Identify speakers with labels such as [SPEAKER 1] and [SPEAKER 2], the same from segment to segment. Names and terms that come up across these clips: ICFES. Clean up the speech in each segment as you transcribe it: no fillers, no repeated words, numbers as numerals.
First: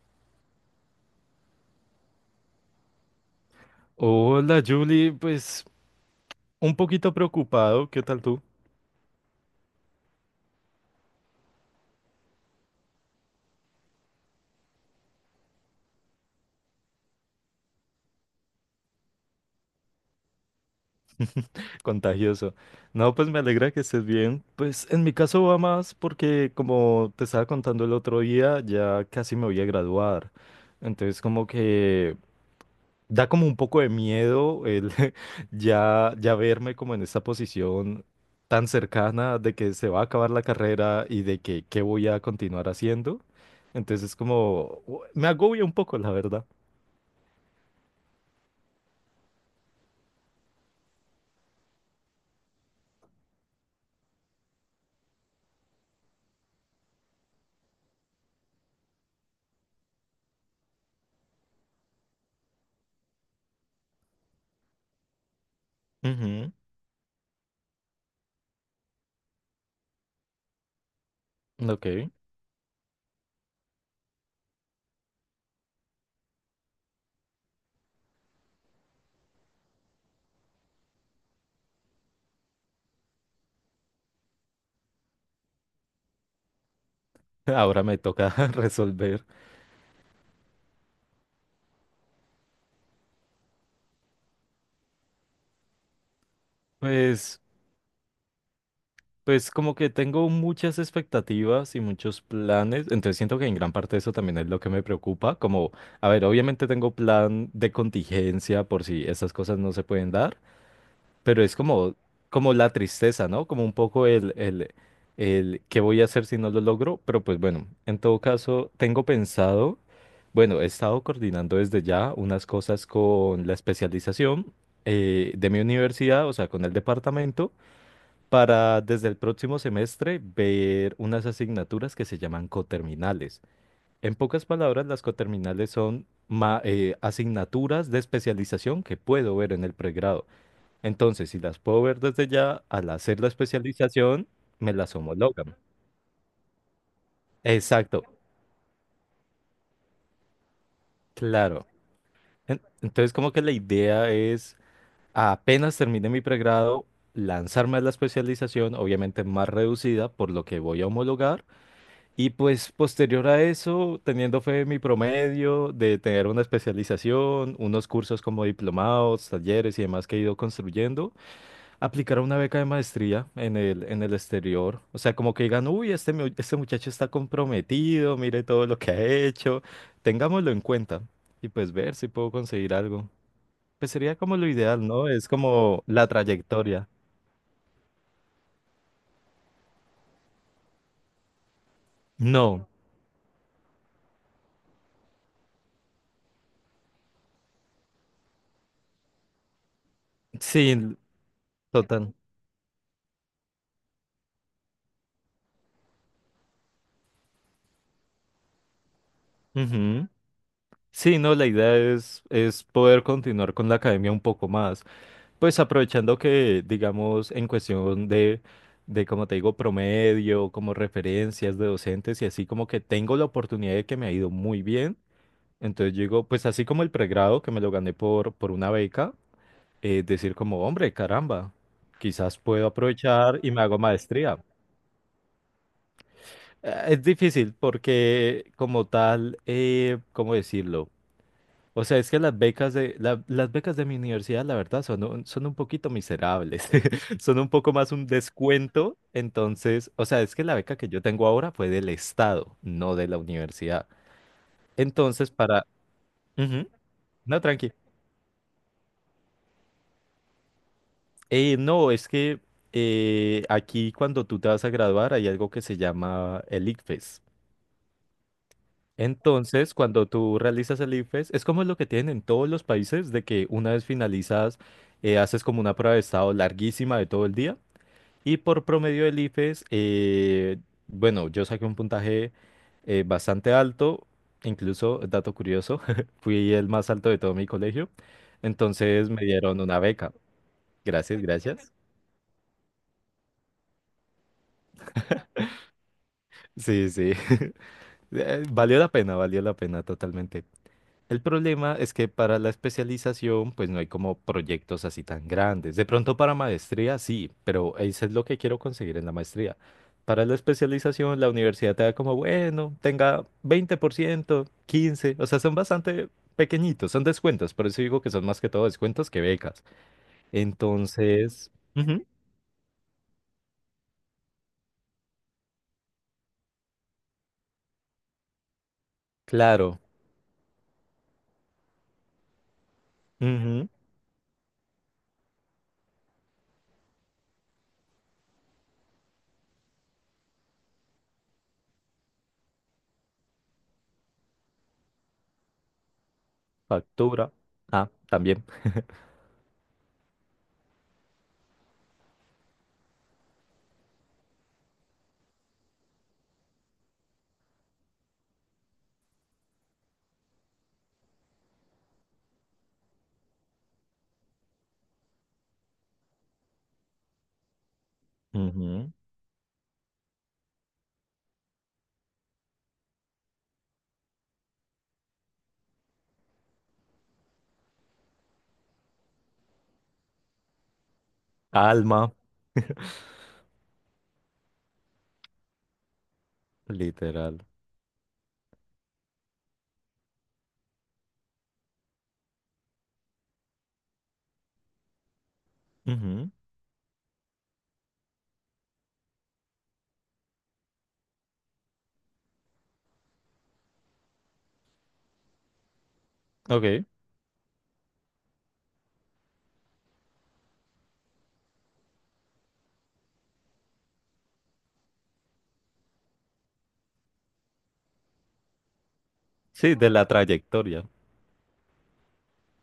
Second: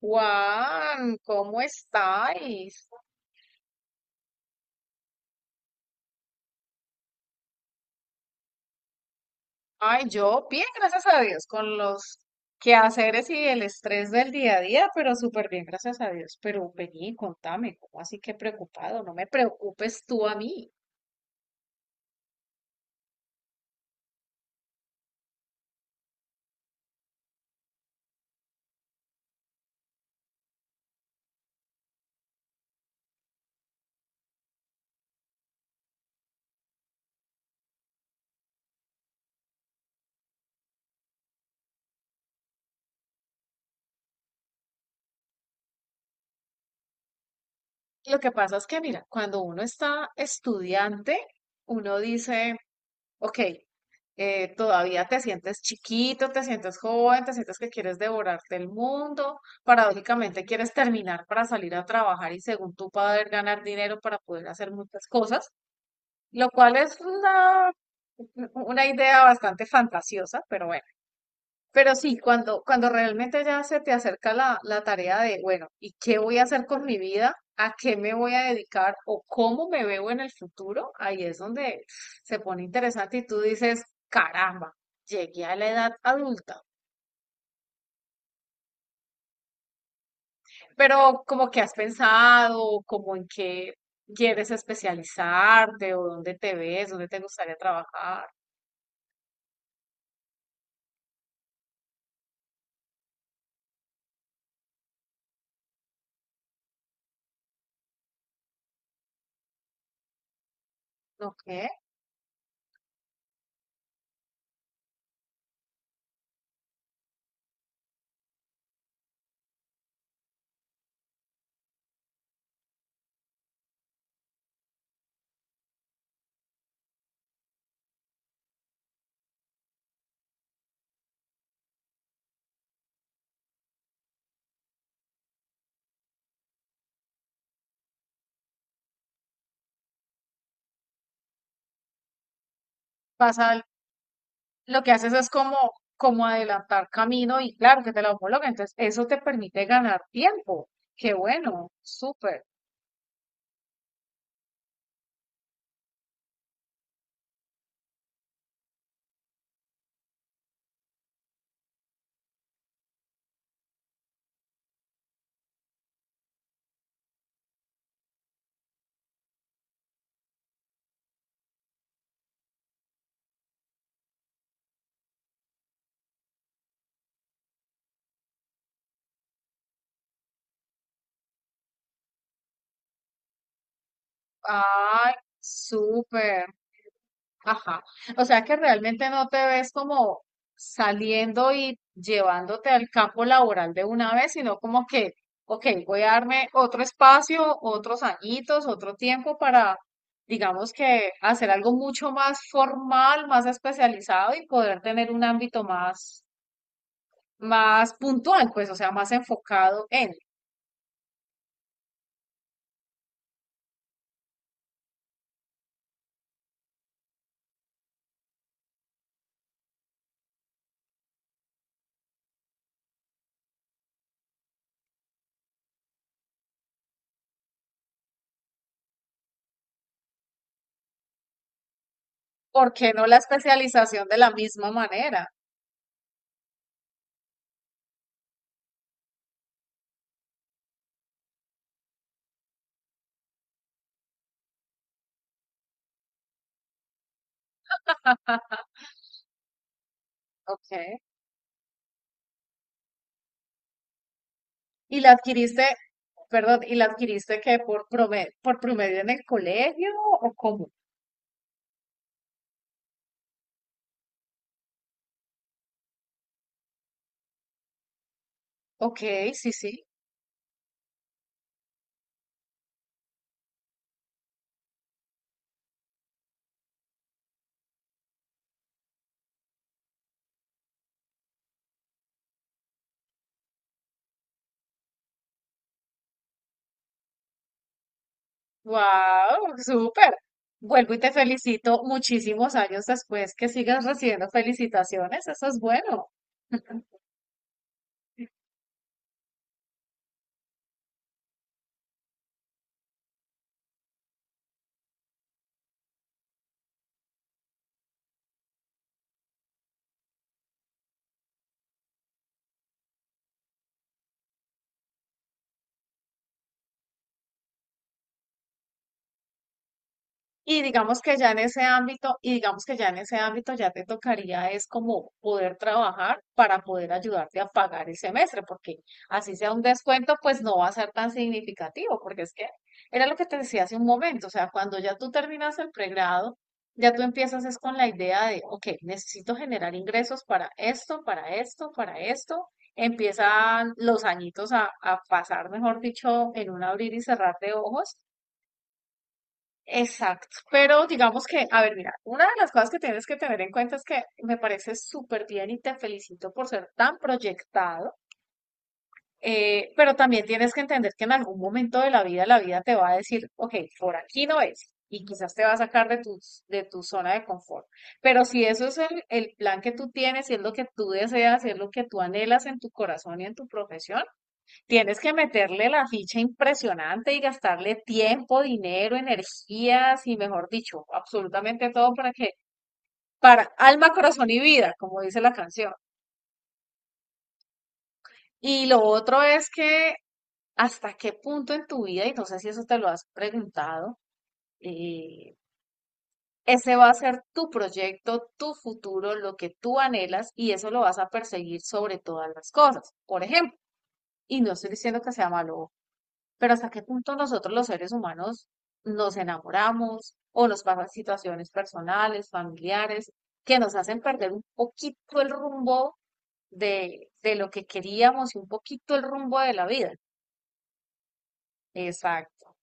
[SPEAKER 1] Juan, ¿cómo estáis?
[SPEAKER 2] Hola Julie, pues un poquito preocupado, ¿qué tal tú?
[SPEAKER 1] Ay, yo bien, gracias a Dios, con los quehaceres y el estrés del día a día, pero súper bien, gracias a Dios. Pero vení, contame, ¿cómo así que preocupado? No me preocupes tú a mí.
[SPEAKER 2] Contagioso. No, pues me alegra que estés bien. Pues en mi caso va más porque como te estaba contando el otro día, ya casi me voy a graduar. Entonces como que da como un poco de miedo el ya verme como en esta posición tan cercana de que se va a acabar la carrera y de que qué voy a continuar haciendo. Entonces me agobia un poco, la verdad.
[SPEAKER 1] Lo que pasa es que, mira, cuando uno está estudiante, uno dice, Ok, todavía te sientes chiquito, te sientes joven, te sientes que quieres devorarte el mundo, paradójicamente quieres terminar para salir a trabajar y según tú poder ganar dinero para poder hacer muchas cosas, lo
[SPEAKER 2] Ujú.
[SPEAKER 1] cual es una idea bastante fantasiosa, pero bueno. Pero
[SPEAKER 2] Ok.
[SPEAKER 1] sí, cuando realmente ya se te acerca la tarea de, bueno, ¿y qué voy a hacer con mi vida? ¿A qué me voy a dedicar? ¿O cómo me veo en el futuro? Ahí es donde se pone interesante y tú dices, caramba, llegué a la edad adulta.
[SPEAKER 2] Ahora me toca resolver.
[SPEAKER 1] Pero como que has pensado, como en qué quieres especializarte o dónde te ves, dónde te
[SPEAKER 2] Pues,
[SPEAKER 1] gustaría trabajar,
[SPEAKER 2] pues como que tengo muchas expectativas y muchos planes, entonces siento que en gran parte eso también es lo que me preocupa, como, a ver, obviamente tengo plan de contingencia por si esas cosas no se pueden dar.
[SPEAKER 1] ¿no
[SPEAKER 2] Pero es
[SPEAKER 1] qué?
[SPEAKER 2] como, como la tristeza, ¿no? Como un poco el qué voy a hacer si no lo logro. Pero pues bueno, en todo caso, tengo pensado, bueno, he estado coordinando desde ya unas cosas con la especialización, de mi universidad, o sea, con el departamento, para desde el próximo semestre ver unas asignaturas que se llaman coterminales. En pocas palabras, las coterminales son asignaturas de especialización que puedo ver en el pregrado. Entonces, si las puedo ver desde ya, al hacer la
[SPEAKER 1] ¿Pasa
[SPEAKER 2] especialización, me
[SPEAKER 1] lo que
[SPEAKER 2] las
[SPEAKER 1] haces es
[SPEAKER 2] homologan.
[SPEAKER 1] como, como adelantar camino y claro que
[SPEAKER 2] Exacto,
[SPEAKER 1] te la homologan? Entonces, eso te permite ganar tiempo. Qué
[SPEAKER 2] claro.
[SPEAKER 1] bueno, súper.
[SPEAKER 2] Entonces, como que la idea es, apenas termine mi pregrado, lanzarme a la especialización, obviamente más reducida, por lo que voy a homologar. Y pues posterior a eso, teniendo fe en mi promedio de tener una especialización, unos cursos como diplomados, talleres y demás que he ido construyendo, aplicar una beca de maestría en el exterior. O sea, como que digan, uy, este, este muchacho está comprometido, mire todo lo que ha hecho, tengámoslo en cuenta y pues ver si puedo conseguir algo. Pues sería como lo ideal, ¿no?
[SPEAKER 1] Ay,
[SPEAKER 2] Es como la
[SPEAKER 1] súper.
[SPEAKER 2] trayectoria.
[SPEAKER 1] Ajá. O sea que realmente no te ves como saliendo y
[SPEAKER 2] No,
[SPEAKER 1] llevándote al campo laboral de una vez, sino como que, ok, voy a darme otro espacio, otros añitos, otro tiempo para, digamos
[SPEAKER 2] sí,
[SPEAKER 1] que, hacer algo mucho
[SPEAKER 2] total.
[SPEAKER 1] más formal, más especializado y poder tener un ámbito más más puntual, pues, o sea, más enfocado
[SPEAKER 2] Ujú.
[SPEAKER 1] en.
[SPEAKER 2] Sí, no, la idea es poder continuar con la academia un poco más. Pues aprovechando que, digamos, en cuestión de, como te digo, promedio, como referencias de docentes y así como que tengo la oportunidad de que me ha ido muy bien. Entonces yo digo, pues así como el pregrado que me lo gané por una beca, decir como, hombre, caramba, quizás puedo
[SPEAKER 1] ¿Por qué no la
[SPEAKER 2] aprovechar y me hago
[SPEAKER 1] especialización de la
[SPEAKER 2] maestría.
[SPEAKER 1] misma manera?
[SPEAKER 2] Es difícil porque como tal, ¿cómo decirlo? O sea, es que las becas de, las becas de mi universidad, la verdad, son un poquito miserables. Son un poco más un
[SPEAKER 1] Ah,
[SPEAKER 2] descuento. Entonces, o sea, es que la beca que
[SPEAKER 1] ok.
[SPEAKER 2] yo tengo ahora fue del Estado, no de la universidad.
[SPEAKER 1] ¿Y la
[SPEAKER 2] Entonces,
[SPEAKER 1] adquiriste,
[SPEAKER 2] para...
[SPEAKER 1] perdón,
[SPEAKER 2] Ujú.
[SPEAKER 1] y la adquiriste
[SPEAKER 2] No,
[SPEAKER 1] que
[SPEAKER 2] tranqui.
[SPEAKER 1] por promedio en el colegio o cómo?
[SPEAKER 2] No, es que aquí cuando tú te vas a graduar hay algo que se llama el ICFES.
[SPEAKER 1] Ok, sí, sí.
[SPEAKER 2] Entonces, cuando tú realizas el ICFES, es como lo que tienen en todos los países, de que una vez finalizas, haces como una prueba de estado larguísima de todo el día. Y por promedio del IFES, bueno, yo saqué un puntaje bastante alto, incluso, dato curioso, fui el más alto de todo mi colegio, entonces me
[SPEAKER 1] Wow,
[SPEAKER 2] dieron una beca.
[SPEAKER 1] súper. Vuelvo y te
[SPEAKER 2] Gracias, gracias.
[SPEAKER 1] felicito muchísimos años después que sigas recibiendo felicitaciones. Eso es bueno.
[SPEAKER 2] Sí, sí. Valió la pena totalmente. El problema es que para la especialización, pues no hay como proyectos así tan grandes. De pronto para maestría, sí, pero eso es lo que quiero conseguir en la maestría. Para la especialización, la universidad te da como, bueno, tenga 20%, 15%, o sea, son bastante pequeñitos, son descuentos, por eso digo que son más que todo descuentos que becas.
[SPEAKER 1] Y digamos que ya en
[SPEAKER 2] Entonces,
[SPEAKER 1] ese
[SPEAKER 2] ujú,
[SPEAKER 1] ámbito, y digamos que ya en ese ámbito ya te tocaría es como poder trabajar para poder ayudarte a pagar el semestre, porque así sea un
[SPEAKER 2] claro,
[SPEAKER 1] descuento, pues no va a ser tan significativo, porque es que era lo que te decía
[SPEAKER 2] ujú,
[SPEAKER 1] hace un momento, o sea, cuando ya tú terminas el pregrado, ya tú empiezas es con la idea de, ok, necesito generar ingresos para esto, para esto, para esto. Empiezan los añitos a pasar, mejor dicho, en un abrir y
[SPEAKER 2] factura,
[SPEAKER 1] cerrar de
[SPEAKER 2] ah,
[SPEAKER 1] ojos.
[SPEAKER 2] también,
[SPEAKER 1] Exacto, pero digamos que, a ver, mira, una de las cosas que tienes que tener en cuenta es que me parece súper bien y te felicito por ser tan proyectado, pero también tienes que entender que en algún momento de la vida te va a decir, ok, por aquí no es, y quizás te va a sacar de de tu zona de confort. Pero si eso es
[SPEAKER 2] ujú,
[SPEAKER 1] el plan que tú tienes, si es lo que tú deseas, si es lo que tú anhelas en tu corazón y en tu profesión, tienes que meterle la ficha impresionante y gastarle tiempo, dinero, energías y, mejor dicho, absolutamente todo
[SPEAKER 2] alma,
[SPEAKER 1] para que, para alma, corazón y vida, como dice la canción.
[SPEAKER 2] literal.
[SPEAKER 1] Y lo otro es que hasta qué punto en tu vida, y no sé si eso te lo has preguntado, eh,
[SPEAKER 2] Ujú,
[SPEAKER 1] ese va a ser tu proyecto, tu futuro, lo que tú anhelas y eso lo vas a perseguir sobre todas las cosas. Por ejemplo, y no estoy diciendo que sea malo, pero hasta qué
[SPEAKER 2] Ok,
[SPEAKER 1] punto nosotros los seres humanos nos enamoramos o nos pasan situaciones personales, familiares, que nos hacen perder un poquito el rumbo de lo que queríamos y un poquito el rumbo de la
[SPEAKER 2] sí, de
[SPEAKER 1] vida.
[SPEAKER 2] la trayectoria.
[SPEAKER 1] Exacto.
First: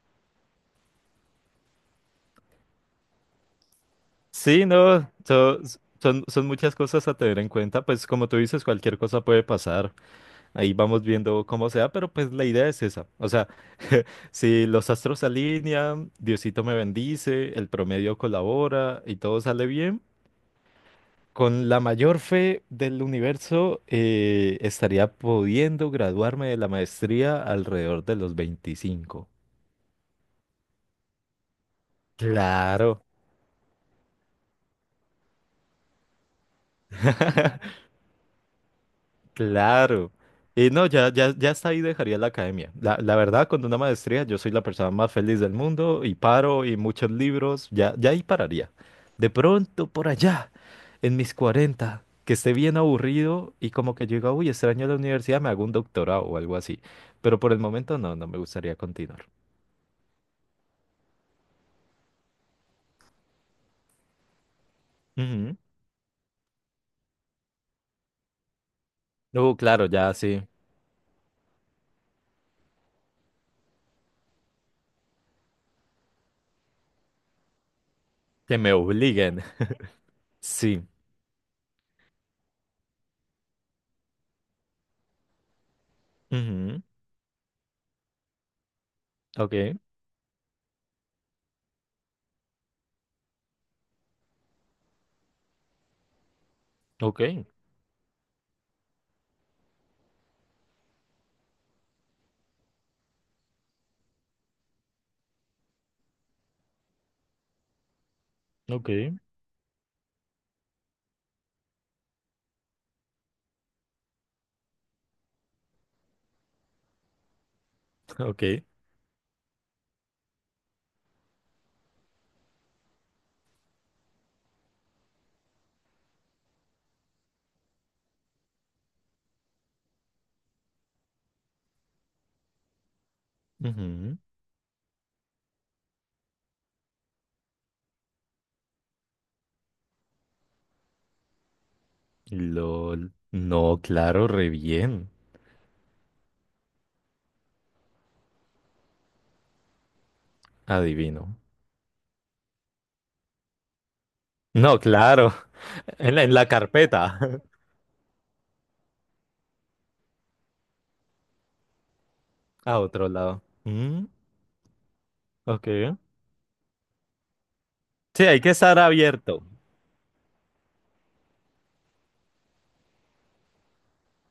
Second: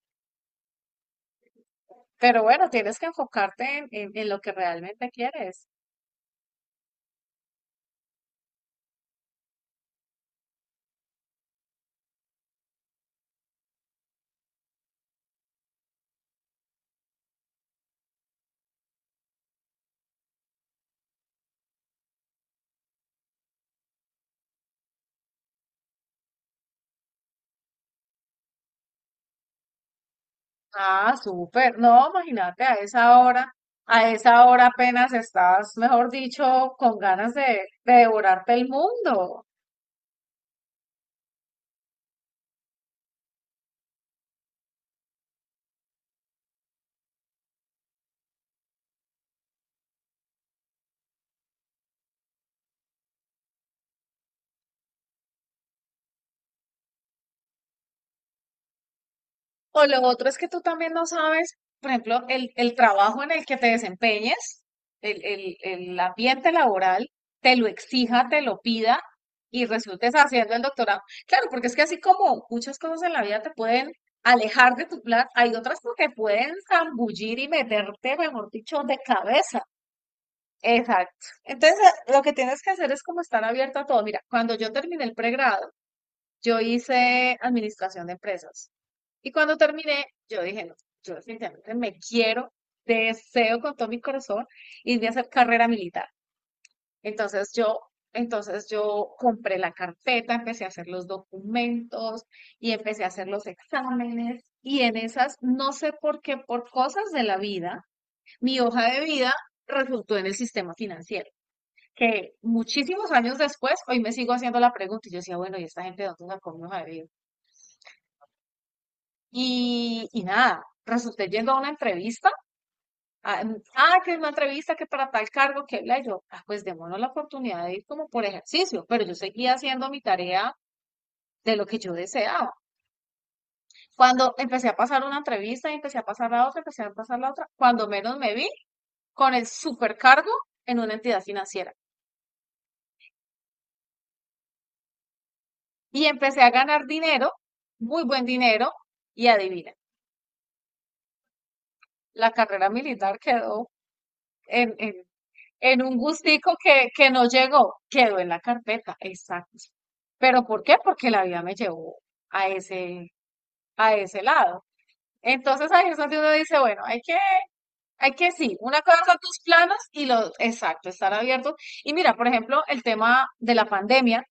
[SPEAKER 1] Pero bueno, tienes que enfocarte en, en lo que
[SPEAKER 2] Sí,
[SPEAKER 1] realmente
[SPEAKER 2] no,
[SPEAKER 1] quieres.
[SPEAKER 2] son, son muchas cosas a tener en cuenta, pues como tú dices, cualquier cosa puede pasar, ahí vamos viendo cómo sea, pero pues la idea es esa, o sea, si los astros se alinean, Diosito me bendice, el promedio colabora y todo sale bien, con la mayor fe del universo, estaría pudiendo graduarme de la maestría alrededor de los 25.
[SPEAKER 1] Ah, súper. No, imagínate
[SPEAKER 2] Claro,
[SPEAKER 1] a esa hora apenas estás, mejor dicho, con ganas de devorarte el mundo.
[SPEAKER 2] claro. Y no, ya hasta ahí dejaría la academia. La verdad, con una maestría, yo soy la persona más feliz del mundo y paro y muchos libros, ya ahí pararía. De pronto, por allá, en mis 40 que esté bien aburrido y como que yo diga, uy, extraño la universidad, me hago un doctorado o algo así. Pero por el momento no, no me gustaría continuar.
[SPEAKER 1] O lo otro es que tú también no sabes, por ejemplo, el trabajo en el que te desempeñes,
[SPEAKER 2] Ujú.
[SPEAKER 1] el ambiente laboral, te lo exija, te lo pida y
[SPEAKER 2] Claro, ya
[SPEAKER 1] resultes
[SPEAKER 2] sí.
[SPEAKER 1] haciendo el doctorado. Claro, porque es que así como muchas cosas en la vida te pueden alejar de tu plan, hay otras que te pueden zambullir y meterte, mejor
[SPEAKER 2] Que me
[SPEAKER 1] dicho, de
[SPEAKER 2] obliguen.
[SPEAKER 1] cabeza.
[SPEAKER 2] Sí.
[SPEAKER 1] Exacto. Entonces, lo que tienes que hacer es como estar abierto a todo. Mira, cuando yo terminé el pregrado, yo
[SPEAKER 2] Ujú.
[SPEAKER 1] hice administración de empresas. Y
[SPEAKER 2] Ok,
[SPEAKER 1] cuando terminé, yo dije, no, yo definitivamente me quiero, deseo con todo mi corazón irme a hacer carrera militar.
[SPEAKER 2] ok,
[SPEAKER 1] Entonces yo, entonces yo compré la carpeta, empecé a hacer los documentos y empecé a hacer los exámenes. Y en esas, no sé por qué, por cosas de la vida, mi
[SPEAKER 2] ok,
[SPEAKER 1] hoja de vida resultó en el sistema financiero. Que muchísimos años después, hoy me sigo haciendo la pregunta y yo decía, bueno, ¿y esta gente de dónde sacó mi hoja de vida?
[SPEAKER 2] ok.
[SPEAKER 1] Y nada, resulté yendo a una entrevista. Ah, mm, ah, que es una entrevista que para tal cargo que bla, y yo, ah, pues démonos la oportunidad de ir como por ejercicio, pero yo seguía haciendo mi tarea de lo que yo deseaba.
[SPEAKER 2] Ujú.
[SPEAKER 1] Cuando empecé a pasar una entrevista y empecé a pasar la otra, empecé a pasar la otra, cuando menos me vi con el supercargo en una entidad financiera.
[SPEAKER 2] LOL. No, claro, re bien.
[SPEAKER 1] Y empecé a ganar dinero, muy buen dinero, y adivina,
[SPEAKER 2] Adivino.
[SPEAKER 1] la carrera militar quedó en,
[SPEAKER 2] No,
[SPEAKER 1] en
[SPEAKER 2] claro.
[SPEAKER 1] en un
[SPEAKER 2] En la
[SPEAKER 1] gustico que
[SPEAKER 2] carpeta.
[SPEAKER 1] no llegó, quedó en la carpeta, exacto. ¿Pero por qué? Porque la vida me llevó a
[SPEAKER 2] A
[SPEAKER 1] ese,
[SPEAKER 2] otro lado.
[SPEAKER 1] a
[SPEAKER 2] Mm,
[SPEAKER 1] ese lado. Entonces ahí es
[SPEAKER 2] ok.
[SPEAKER 1] donde uno dice, bueno, hay
[SPEAKER 2] Sí,
[SPEAKER 1] que
[SPEAKER 2] hay que
[SPEAKER 1] sí,
[SPEAKER 2] estar
[SPEAKER 1] una cosa son tus
[SPEAKER 2] abierto.
[SPEAKER 1] planos y los, exacto, estar abiertos. Y mira, por ejemplo, el tema de la pandemia,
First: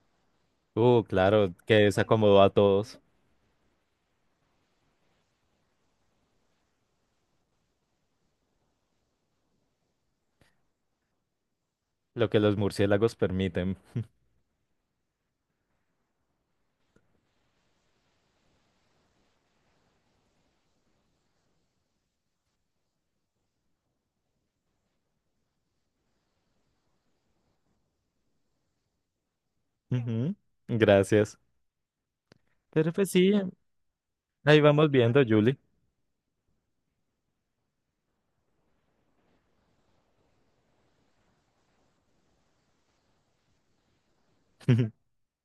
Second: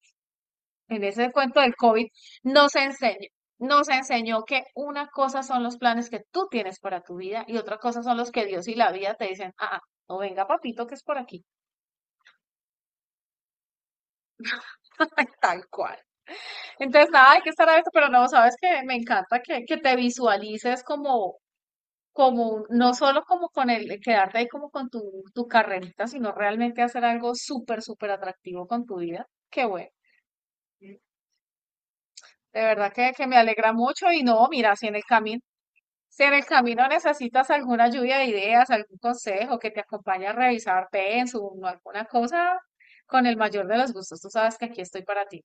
[SPEAKER 1] en ese
[SPEAKER 2] Claro,
[SPEAKER 1] cuento
[SPEAKER 2] que
[SPEAKER 1] del COVID,
[SPEAKER 2] desacomodó a
[SPEAKER 1] nos
[SPEAKER 2] todos.
[SPEAKER 1] enseñó, nos enseñó que una cosa son los planes que tú tienes para tu vida y otra cosa son los que Dios y la vida te dicen, ah, ah, no venga papito que es por aquí.
[SPEAKER 2] Lo que los murciélagos permiten.
[SPEAKER 1] Tal cual. Entonces, nada, hay que estar abierto, pero no, sabes que me encanta que te visualices como, como, no solo como con el quedarte ahí como con tu, tu carrerita, sino realmente hacer algo súper, súper atractivo con tu vida. Qué bueno.
[SPEAKER 2] Ujú,
[SPEAKER 1] De
[SPEAKER 2] gracias. Pero
[SPEAKER 1] verdad
[SPEAKER 2] pues
[SPEAKER 1] que
[SPEAKER 2] sí,
[SPEAKER 1] me alegra mucho y no,
[SPEAKER 2] ahí
[SPEAKER 1] mira, si
[SPEAKER 2] vamos
[SPEAKER 1] en el
[SPEAKER 2] viendo,
[SPEAKER 1] camino,
[SPEAKER 2] Julie.
[SPEAKER 1] si en el camino necesitas alguna lluvia de ideas, algún consejo que te acompañe a revisar Pensum o alguna cosa, con el mayor de los gustos, tú sabes que aquí estoy para ti.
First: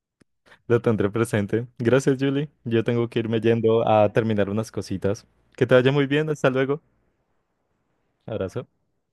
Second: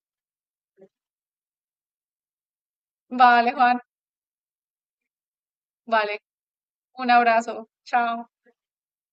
[SPEAKER 2] Lo tendré presente. Gracias, Julie. Yo tengo que irme
[SPEAKER 1] Vale, Juan,
[SPEAKER 2] yendo a terminar unas cositas. Que te vaya muy
[SPEAKER 1] vale,
[SPEAKER 2] bien. Hasta luego.
[SPEAKER 1] un abrazo, chao.
[SPEAKER 2] Abrazo.